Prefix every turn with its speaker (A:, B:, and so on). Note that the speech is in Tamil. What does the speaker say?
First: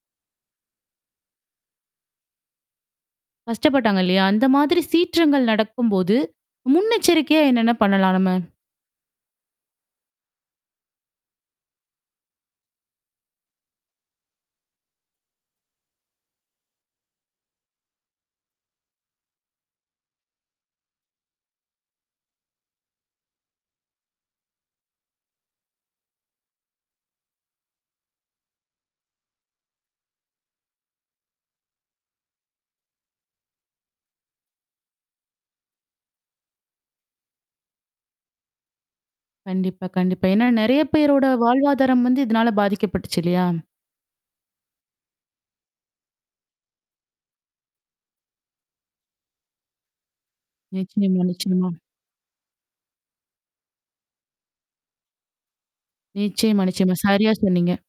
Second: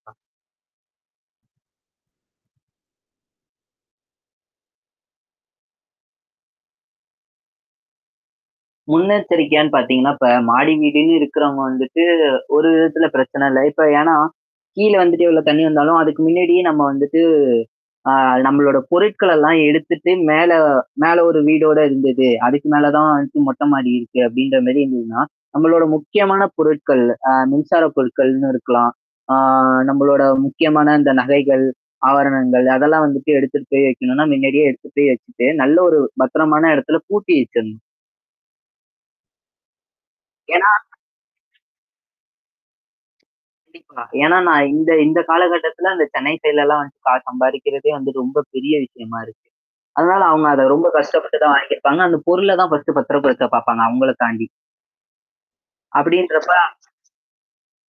A: கஷ்டப்பட்டாங்க இல்லையா? அந்த மாதிரி சீற்றங்கள் நடக்கும்போது, முன்னெச்சரிக்கையா என்னென்ன பண்ணலாம் நம்ம?
B: முன்னெச்சரிக்கையான்னு பாத்தீங்கன்னா, இப்ப மாடி வீடுன்னு இருக்கிறவங்க வந்துட்டு, ஒரு விதத்தில பிரச்சனை இல்ல இப்ப ஏன்னா, கீழ வந்துட்டு எவ்ளோ தண்ணீ வந்தாலும், அதுக்கு முன்னாடியே நம்ம வந்துட்டு அ நம்மளோட பொருட்களல்லாம் எடுத்துட்டு மேல மேல ஒரு வீடோட இருந்தது, அதுக்கு மேல தான் வந்துட்டு மொட்டை மாடி இருக்கு அப்டின்ற மாரி இருந்ததுன்னா, நம்மளோட முக்கியமான பொருட்கள், அ மின்சார பொருட்கள்னு இருக்கலாம். ஆ நம்மளோட முக்கியமான இந்த நகைகள், ஆபரணங்கள் அதெல்லாம் வந்துட்டு எடுத்துட்டு போய் வக்கணும்னா, முன்னாடியே எடுத்துட்டு போய் வச்சுட்டு நல்லா ஒரு பத்திரமான இடத்துல பூட்டி வச்சரணும்.
A: கண்டிப்பா, கண்டிப்பா. ஏன்னா,
B: ஏன்னா
A: நெறையா பேரோட வாழ்வாதாரம் வந்து, இதுனால பாதிக்கப்பட்டுச்சு இல்லையா?
B: கண்டிப்பா. ஏன்னா நான் இந்த இந்த காலகட்டத்தில அந்த சென்னை சைட்லல்லாம் வந்து கா சம்பாரிக்கிறதே வந்து ரொம்ப பெரிய விஷயமா இருக்கு. அதனால அவுங்க அத ரொம்ப
A: நிச்சயமா,
B: கஷ்டப்பட்டு தான்
A: நிச்சயமா.
B: வாங்கியிருப்பாங்க. அந்த பொருள தான் ஃபர்ஸ்ட்டு பத்திரப்படுத்தத்த பாப்பாங்க. அவங்கள தாண்டி. அப்படின்றப்ப
A: நிச்சயமா, நிச்சயமா. சரியா சொன்னீங்க.